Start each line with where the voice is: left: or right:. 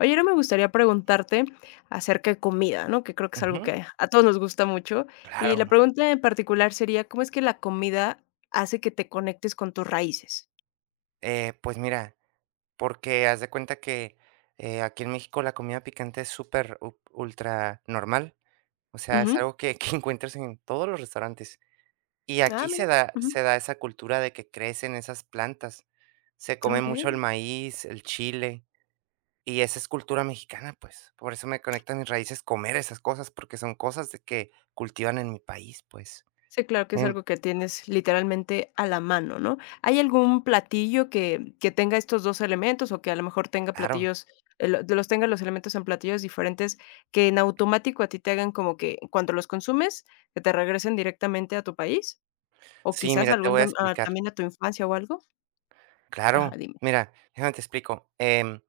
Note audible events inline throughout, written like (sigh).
left: Oye, ahora me gustaría preguntarte acerca de comida, ¿no? Que creo que es algo
right: Ujú,
left: que a todos nos gusta mucho. Y
right: claro.
left: la pregunta en particular sería, ¿cómo es que la comida hace que te conectes con tus raíces?
right: Pues mira, porque haz de cuenta que, aquí en México la comida picante es súper up ultra normal, o sea, es
left: Ujú.
right: algo que (laughs) que encuentras en todos los restaurantes. Y
left: Ah,
right: aquí se
left: mira.
right: da
left: Ujú.
right: se da esa cultura de que crecen esas plantas. Se come mucho el
left: Okey.
right: maíz, el chile, y esa es cultura mexicana, pues. Por eso me conecta a mis raíces comer esas cosas, porque son cosas de que cultivan en mi país, pues.
left: Sí, claro que es
right: En
left: algo que tienes literalmente a la mano, ¿no? ¿Hay algún platillo que tenga estos 2 elementos o que a lo mejor tenga
right: Claro.
left: platillos, lo los tenga los elementos en platillos diferentes que en automático a ti te hagan como que cuando los consumes, que te regresen directamente a tu país? O
right: Sí,
left: quizás
right: mira, te
left: algún
right: voy a explicar.
left: también a tu infancia o algo. Ajá,
right: Claro,
left: dime.
right: mira, déjame te explico.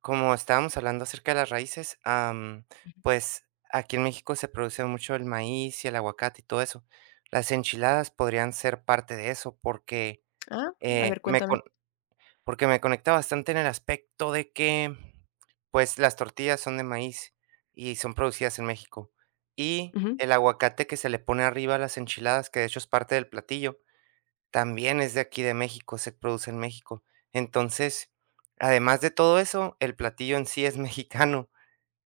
right: Como estábamos hablando acerca de las raíces, pues aquí en México se produce mucho el maíz y el aguacate y todo eso. Las enchiladas podrían ser parte de eso porque,
left: Ah, a
right: eh,
left: ver,
right: me,
left: cuéntame.
right: con- porque me conecta bastante en el aspecto de que pues las tortillas son de maíz y son producidas en México. Y
left: Ujú,
right: el aguacate que se le pone arriba a las enchiladas, que de hecho es parte del platillo también es de aquí de México, se produce en México. Entonces, además de todo eso, el platillo en sí es (laughs) mexicano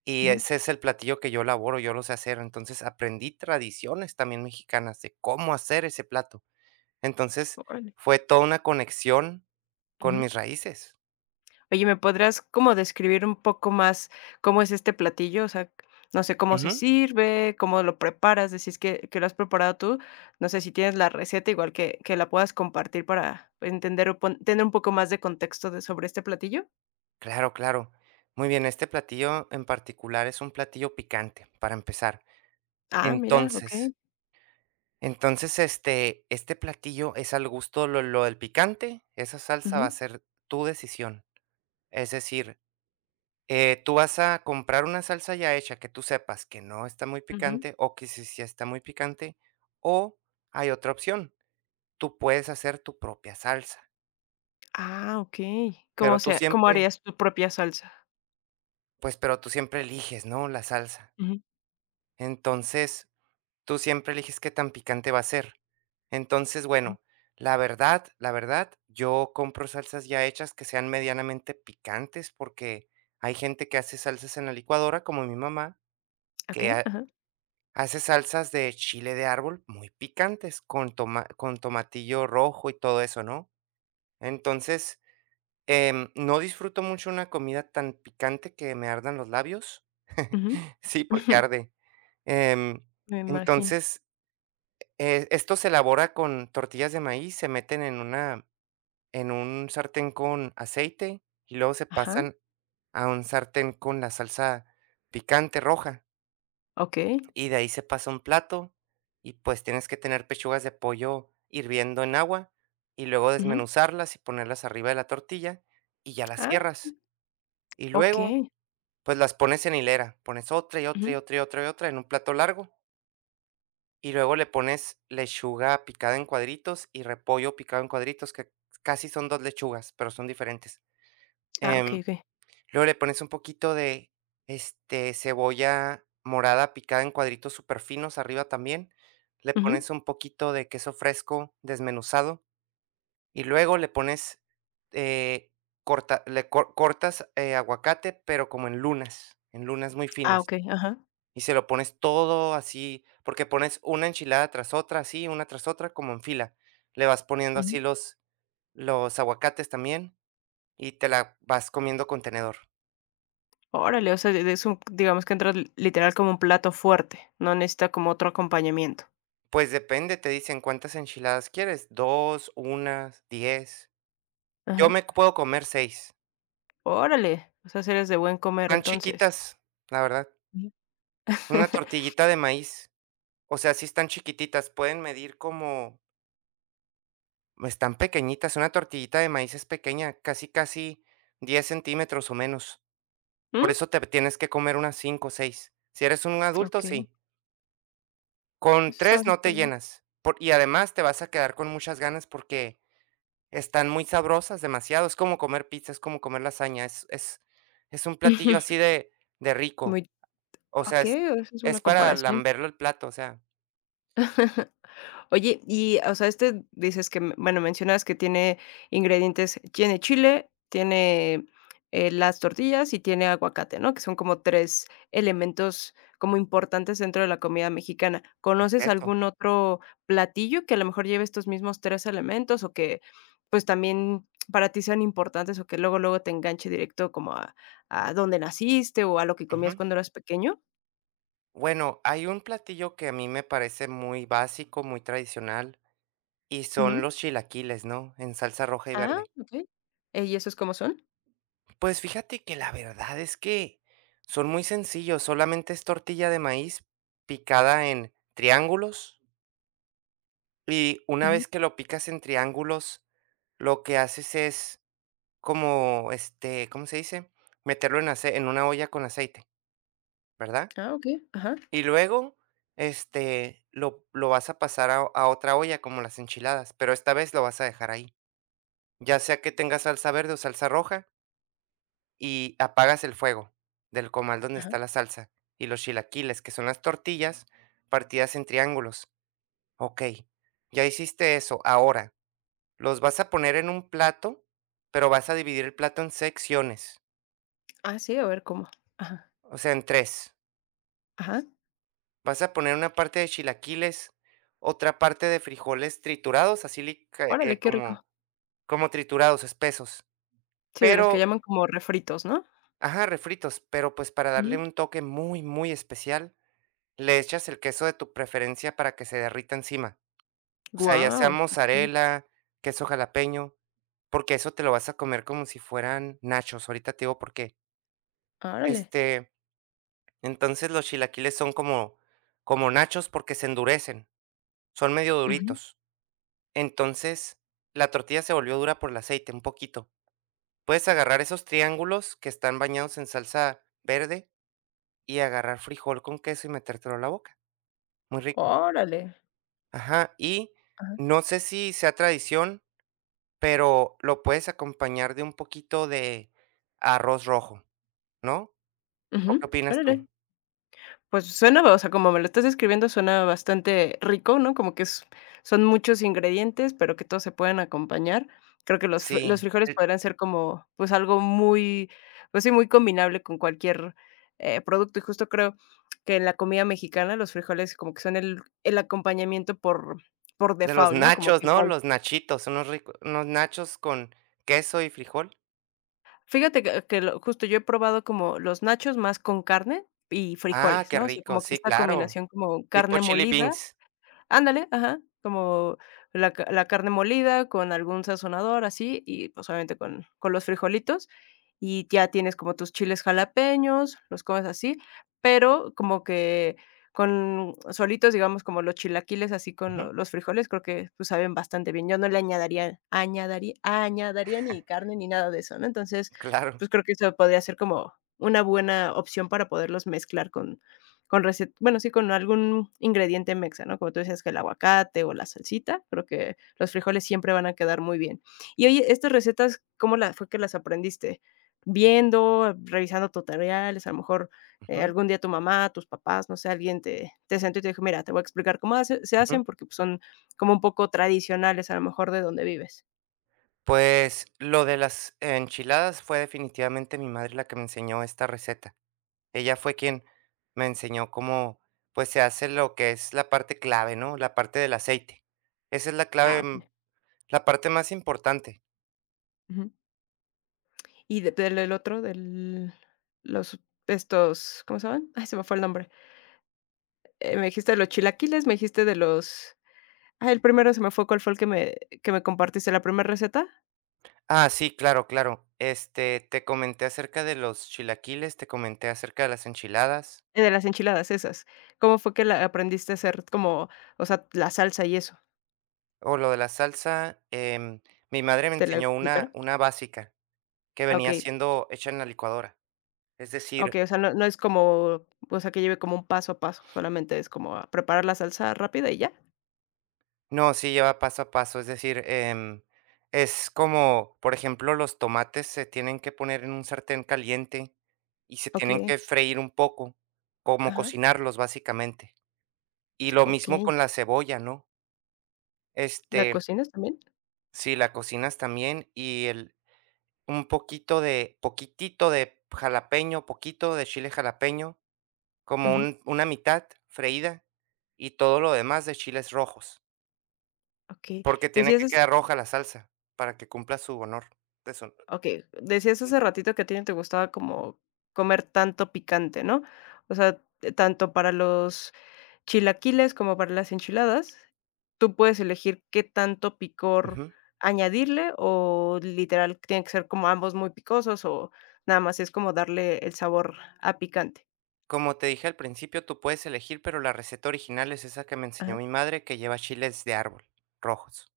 right: y
left: ujú.
right: ese es el platillo que yo elaboro, yo lo sé hacer. Entonces, aprendí tradiciones también mexicanas de cómo hacer ese plato. Entonces,
left: Órale.
right: fue toda una conexión con
left: Ujú.
right: mis raíces.
left: Oye, ¿me podrías como describir un poco más cómo es este platillo? O sea, no sé cómo se
right: Ujú.
left: sirve, cómo lo preparas, decís que lo has preparado tú. No sé si tienes la receta, igual que la puedas compartir para entender o pon tener un poco más de contexto de sobre este platillo.
right: Claro, claro. Muy bien, este platillo en particular es un platillo picante, para empezar.
left: Ah, mira, okey.
right: Entonces Entonces, este platillo es al gusto, lo del picante, esa salsa
left: Ujú,
right: va a ser tu decisión. Es decir, tú vas a comprar una salsa ya hecha que tú sepas que no está muy
left: ujú.
right: picante o que sí, sí está muy picante, o hay otra opción, tú puedes hacer tu propia salsa,
left: Ah, okey.
right: pero tú
left: Cómo
right: siempre,
left: harías tu propia salsa?
right: pues, pero tú siempre eliges, ¿no?, la salsa.
left: Ujú,
right: Entonces tú siempre eliges qué tan picante va a ser. Entonces,
left: ujú.
right: bueno, la verdad, yo compro salsas ya hechas que sean medianamente picantes, porque hay gente que hace salsas en la licuadora, como mi mamá, que
left: Okey, ajá.
right: hace salsas de chile de árbol muy picantes, con tomatillo rojo y todo eso, ¿no? Entonces, no disfruto mucho una comida tan picante que me ardan los labios.
left: Ujú.
right: (laughs) Sí,
left: (laughs)
right: porque
left: Ujú.
right: arde. Em,
left: Me imagino.
right: entonces, esto se elabora con tortillas de maíz, se meten en una en un sartén con aceite y luego se
left: Ajá,
right: pasan a un sartén con la salsa picante roja,
left: okey.
right: y de ahí se pasa a un plato, y pues tienes que tener pechugas de pollo hirviendo en agua, y luego
left: Ujú.
right: desmenuzarlas y ponerlas arriba de la tortilla, y ya las
left: Ah,
right: cierras. Y luego,
left: okey.
right: pues las pones en hilera, pones otra, y otra, y
left: Ujú.
right: otra, y otra, y otra en un plato largo. Y luego le pones lechuga picada en cuadritos y repollo picado en cuadritos, que casi son 2 lechugas, pero son diferentes.
left: Ah, okey,
right: Em,
left: okey.
right: Luego le pones un poquito de, este, cebolla morada picada en cuadritos súper finos arriba también. Le
left: Ujú.
right: pones un poquito de queso fresco desmenuzado y luego le pones, eh, corta le co cortas, aguacate, pero como en lunas muy
left: Ah,
right: finas.
left: okey, ajá.
right: Y se lo pones todo así, porque pones una enchilada tras otra, así, una tras otra, como en fila. Le vas poniendo
left: Ujú.
right: así los aguacates también, y te la vas comiendo con tenedor.
left: Órale, o sea, de es un digamos que entra literal como un plato fuerte, no necesita como otro acompañamiento.
right: Pues depende, te dicen: "¿Cuántas enchiladas quieres? Dos, unas 10". Yo
left: Ajá.
right: me puedo comer seis.
left: Órale, o sea, si eres de buen comer
right: Están
left: entonces.
right: chiquitas, la verdad.
left: Ujú.
right: Una
left: (laughs)
right: tortillita de maíz. O sea, sí están chiquititas, pueden medir como están pequeñitas, una tortillita de maíz es pequeña, casi, casi 10 centímetros o menos. Por
left: Mm,
right: eso te tienes que comer unas 5 o 6. Si eres un adulto,
left: okey,
right: sí. Con
left: eso está
right: 3 no te
left: superbién.
right: llenas, por y además te vas a quedar con muchas ganas porque están muy sabrosas, demasiado. Es como comer pizza, es como comer lasaña, es un platillo así
left: (laughs)
right: de rico.
left: Muy
right: O sea,
left: okey, eso es una
right: es para
left: comparación.
right: lamberlo el plato, o sea,
left: (laughs) Oye, y, o sea, este dices que, bueno, mencionas que tiene ingredientes, tiene chile, tiene, las tortillas y tiene aguacate, ¿no? Que son como 3 elementos como importantes dentro de la comida mexicana.
right: el
left: ¿Conoces
right: queso.
left: algún otro platillo que a lo mejor lleve estos mismos 3 elementos o que, pues, también para ti sean importantes o que luego, luego te enganche directo como a dónde naciste o a lo que comías
right: Ujú.
left: cuando eras pequeño?
right: Bueno, hay un platillo que a mí me parece muy básico, muy tradicional, y son
left: Ujú.
right: los chilaquiles, ¿no? En salsa roja y
left: Ah,
right: verde.
left: okey. ¿Y esos cómo son?
right: Pues fíjate que la verdad es que son muy sencillos, solamente es tortilla de maíz picada en triángulos y una
left: Ujú.
right: vez que lo picas en triángulos, lo que haces es como, este, ¿cómo se dice? Meterlo en una olla con aceite, ¿verdad?
left: Ah, okey. Ajá.
right: Y luego, este, lo vas a pasar a, otra olla como las enchiladas, pero esta vez lo vas a dejar ahí, ya sea que tenga salsa verde o salsa roja. Y apagas el fuego del comal donde
left: Ajá.
right: está la salsa y los chilaquiles, que son las tortillas partidas en triángulos. Ok, ya hiciste eso. Ahora, los vas a poner en un plato, pero vas a dividir el plato en secciones,
left: Ah, sí, a ver cómo. Ajá,
right: o sea, en tres.
left: ajá.
right: Vas a poner una parte de chilaquiles, otra parte de frijoles triturados, así
left: Órale, qué
right: como,
left: rico.
right: triturados, espesos.
left: Sí, de los que
right: Pero,
left: llaman como refritos, ¿no?
right: ajá, refritos, pero pues para darle
left: Ujú.
right: un toque muy, muy especial. Le echas el queso de tu preferencia para que se derrita encima. O sea, ya
left: Guau,
right: sea
left: okey.
right: mozzarella, queso jalapeño, porque eso te lo vas a comer como si fueran nachos. Ahorita te digo por qué.
left: Órale.
right: Este, entonces los chilaquiles son como, nachos porque se endurecen, son medio
left: Ujú.
right: duritos. Entonces, la tortilla se volvió dura por el aceite, un poquito. Puedes agarrar esos triángulos que están bañados en salsa verde y agarrar frijol con queso y metértelo a la boca. Muy rico.
left: Órale.
right: Ajá, y
left: Ajá.
right: no sé si sea tradición, pero lo puedes acompañar de un poquito de arroz rojo, ¿no? ¿O
left: Ujú.
right: qué opinas tú?
left: Órale. Pues suena, o sea, como me lo estás describiendo, suena bastante rico, ¿no? Como que es son muchos ingredientes, pero que todos se pueden acompañar. Creo que los
right: Sí,
left: frijoles
right: el
left: podrían ser como, pues, algo muy, pues sí, muy combinable con cualquier, producto. Y justo creo que en la comida mexicana los frijoles como que son el acompañamiento por
right: de los
left: default, ¿no? Como
right: nachos,
left: que
right: ¿no?
left: igual
right: Los nachitos, unos nachos con queso y frijol.
left: fíjate que lo justo yo he probado como los nachos más con carne y
right: Ah,
left: frijoles,
right: qué
left: ¿no? O sea,
right: rico,
left: como que
right: sí,
left: esta
right: claro,
left: combinación como
right: tipo
left: carne
right: chili
left: molida.
right: beans.
left: Ándale, ajá, como la carne molida con algún sazonador así y, pues, obviamente con los frijolitos, y ya tienes como tus chiles jalapeños, los comes así, pero como que con solitos, digamos, como los chilaquiles así con
right: Ujú,
left: lo los frijoles, creo que, pues, saben bastante bien. Yo no le añadiría ni carne ni nada de eso, ¿no? Entonces,
right: claro,
left: pues, creo que eso podría ser como una buena opción para poderlos mezclar con recet bueno, sí, con algún ingrediente mexa, ¿no? Como tú decías que el aguacate o la salsita, creo que los frijoles siempre van a quedar muy bien. Y oye, estas recetas, ¿cómo la fue que las aprendiste? ¿Viendo, revisando tutoriales? A lo mejor,
right: ujú,
left: algún día tu mamá, tus papás, no sé, alguien te te sentó y te dijo: "Mira, te voy a explicar cómo hace se
right: ujú.
left: hacen", porque, pues, son como un poco tradicionales, a lo mejor, de donde vives.
right: Pues, lo de las enchiladas fue definitivamente mi madre la que me enseñó esta receta. Ella fue quien me enseñó cómo, pues, se hace lo que es la parte clave, ¿no? La parte del aceite. Esa es la
left: Ah,
right: clave,
left: okey.
right: la parte más importante.
left: Ujú. Y de del otro, del los estos, ¿cómo se llaman? Ay, se me fue el nombre. Me dijiste de los chilaquiles, me dijiste de los ah, el primero se me fue, ¿cuál fue el que me compartiste, la primera receta?
right: Ah, sí, claro, claro. Este, te comenté acerca de los chilaquiles, te comenté acerca de las enchiladas
left: De las enchiladas, esas. ¿Cómo fue que la aprendiste a hacer como, o sea, la salsa y eso?
right: o lo de la salsa. Mi madre me
left: ¿Te la
right: enseñó una,
left: explicaron?
right: una básica que
left: Ah,
right: venía
left: okey,
right: siendo hecha en la licuadora. Es
left: okey,
right: decir,
left: o sea, no es como, o sea, que lleve como un paso a paso, solamente es como a preparar la salsa rápida y ya.
right: No, sí lleva paso a paso, es decir, es como, por ejemplo, los tomates se tienen que poner en un sartén caliente y se tienen
left: Okey,
right: que freír un poco, como
left: ajá,
right: cocinarlos básicamente. Y lo mismo
left: okey,
right: con la cebolla, ¿no?
left: ¿la
right: Este,
left: cocinas también?
right: si la cocinas también y el un poquito de poquitito de jalapeño, poquito de chile jalapeño, como
left: Ujú,
right: un una mitad freída y todo lo demás de chiles rojos.
left: okey.
right: Porque tiene que
left: Decías
right: quedar roja la salsa para que cumpla su honor de son
left: okey, decías hace ratito que a ti no te gustaba como comer tanto picante, ¿no? O sea, tanto para los chilaquiles como para las enchiladas, tú puedes elegir qué tanto picor
right: ujú.
left: añadirle, o literal tiene que ser como ambos muy picosos, o nada más es como darle el sabor a picante.
right: Como te dije al principio, tú puedes elegir, pero la receta original es esa que me enseñó
left: Ajá.
right: mi madre, que lleva chiles de árbol, rojos.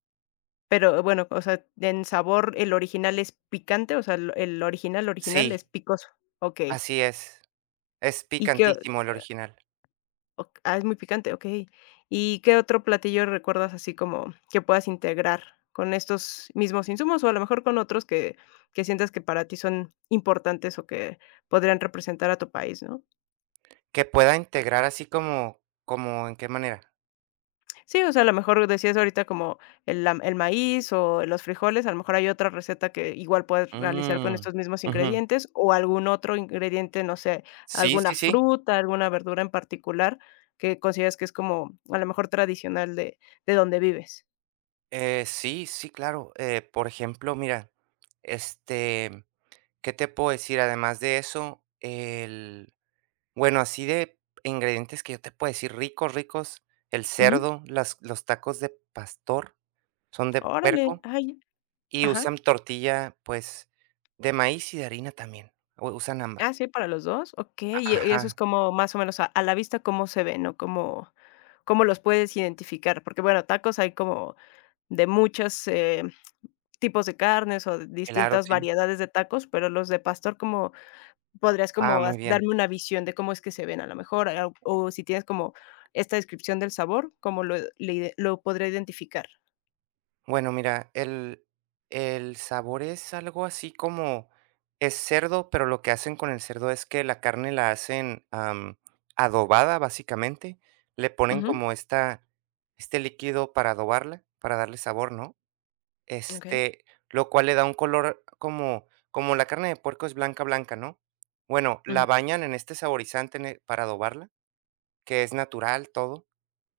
left: Pero bueno, o sea, en sabor, ¿el original es picante? O sea, el original, original es
right: Sí,
left: picoso. Okey.
right: así es. Es
left: ¿Y qué
right: picantísimo el original.
left: Ok ah, es muy picante, okey. ¿Y qué otro platillo recuerdas así como que puedas integrar con estos mismos insumos? O a lo mejor con otros que sientas que para ti son importantes o que podrían representar a tu país, ¿no?
right: Que pueda integrar así como ¿como en qué manera?
left: Sí, o sea, a lo mejor decías ahorita como el maíz o los frijoles, a lo mejor hay otra receta que igual puedes realizar con
right: Mm,
left: estos mismos
right: ujú.
left: ingredientes o algún otro ingrediente, no sé,
right: Sí,
left: alguna
right: sí, sí.
left: fruta, alguna verdura en particular que consideras que es como a lo mejor tradicional de donde vives.
right: Sí, sí, claro. Por ejemplo, mira, este, ¿qué te puedo decir? Además de eso, el bueno, así de ingredientes que yo te puedo decir ricos, ricos, el
left: Ujú.
right: cerdo, las los tacos de pastor son de
left: Órale,
right: puerco
left: ay,
right: y
left: ajá.
right: usan tortilla, pues, de maíz y de harina también, u usan ambas.
left: Ah, sí, para los 2, okey, y eso es
right: Ajá,
left: como más o menos a la vista cómo se ven, ¿no? Cómo cómo los puedes identificar, porque, bueno, tacos hay como de muchos, tipos de carnes, o de
right: claro,
left: distintas
right: sí.
left: variedades de tacos, pero los de pastor, como podrías
right: Ah,
left: como
right: muy
left: has
right: bien.
left: darme una visión de cómo es que se ven a lo mejor, ah, o si tienes como esta descripción del sabor, cómo lo podré identificar.
right: Bueno, mira, el sabor es algo así como es cerdo, pero lo que hacen con el cerdo es que la carne la hacen, adobada, básicamente. Le ponen
left: Ujú,
right: como esta este líquido para adobarla, para darle sabor, ¿no?
left: okey,
right: Este, lo cual le da un color como la carne de puerco es blanca, blanca, ¿no? Bueno, la
left: ujú.
right: bañan en este saborizante ne para adobarla, que es natural, todo.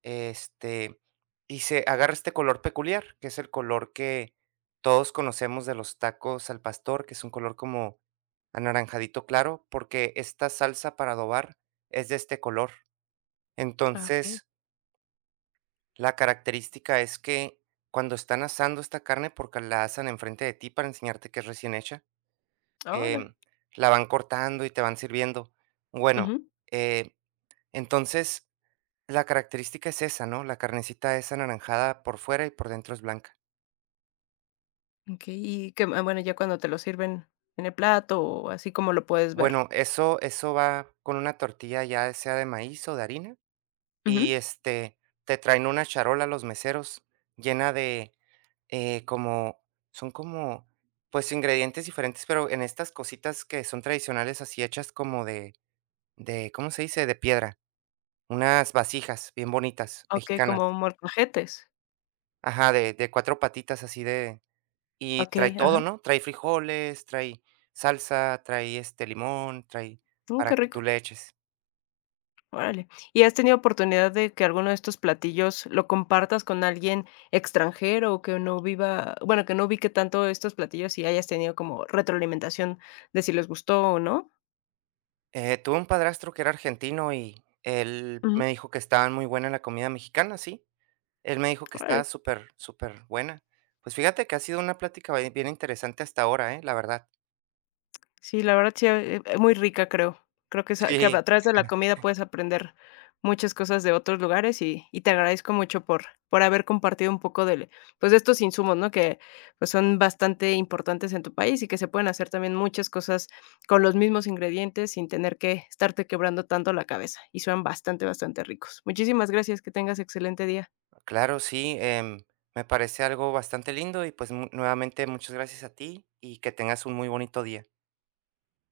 right: Este, y se agarra este color peculiar, que es el color que todos conocemos de los tacos al pastor, que es un color como anaranjadito claro, porque esta salsa para adobar es de este color.
left: Ah, okey.
right: Entonces, la característica es que cuando están asando esta carne, porque la asan enfrente de ti para enseñarte que es recién hecha,
left: Ora.
right: em, la van cortando y te van sirviendo. Bueno, eh, entonces la característica es esa, ¿no? La carnecita es anaranjada por fuera y por dentro es blanca.
left: Okey, y que, ah, bueno, ya cuando te lo sirven en el plato o así como lo puedes ver.
right: Bueno, eso va con una tortilla, ya sea de maíz o de harina,
left: Ujú.
right: y, este, te traen una charola los meseros llena de, como son como, pues, ingredientes diferentes, pero en estas cositas que son tradicionales, así hechas como de, ¿cómo se dice?, de piedra, unas vasijas bien bonitas,
left: Okey,
right: mexicanas.
left: como molcajetes.
right: Ajá, de 4 patitas así de. Y trae
left: Okey,
right: todo,
left: ajá.
right: ¿no? Trae frijoles, trae salsa, trae, este, limón, trae
left: Mm,
right: para
left: qué
right: que
left: rico.
right: tú le eches.
left: Órale. ¿Y has tenido oportunidad de que alguno de estos platillos lo compartas con alguien extranjero o que no viva, bueno, que no ubique tanto estos platillos y hayas tenido como retroalimentación de si les gustó o no?
right: Tuve un padrastro que era argentino y él
left: Ujú.
right: me dijo que estaba muy buena la comida mexicana, sí. Él me dijo que
left: Órale.
right: estaba súper, súper buena. Pues fíjate que ha sido una plática bien bien interesante hasta ahora, ¿eh? La verdad.
left: Sí, la verdad sí, muy rica, creo. Creo que sa que
right: Sí,
left: a través de la comida puedes aprender muchas cosas de otros lugares y te agradezco mucho por haber compartido un poco de pues, de estos insumos, ¿no? Que, pues, son bastante importantes en tu país y que se pueden hacer también muchas cosas con los mismos ingredientes sin tener que estarte quebrando tanto la cabeza, y suenan bastante, bastante ricos. Muchísimas gracias, que tengas excelente día.
right: claro, sí, me parece algo bastante lindo y, pues, mu nuevamente muchas gracias a ti y que tengas un muy bonito día.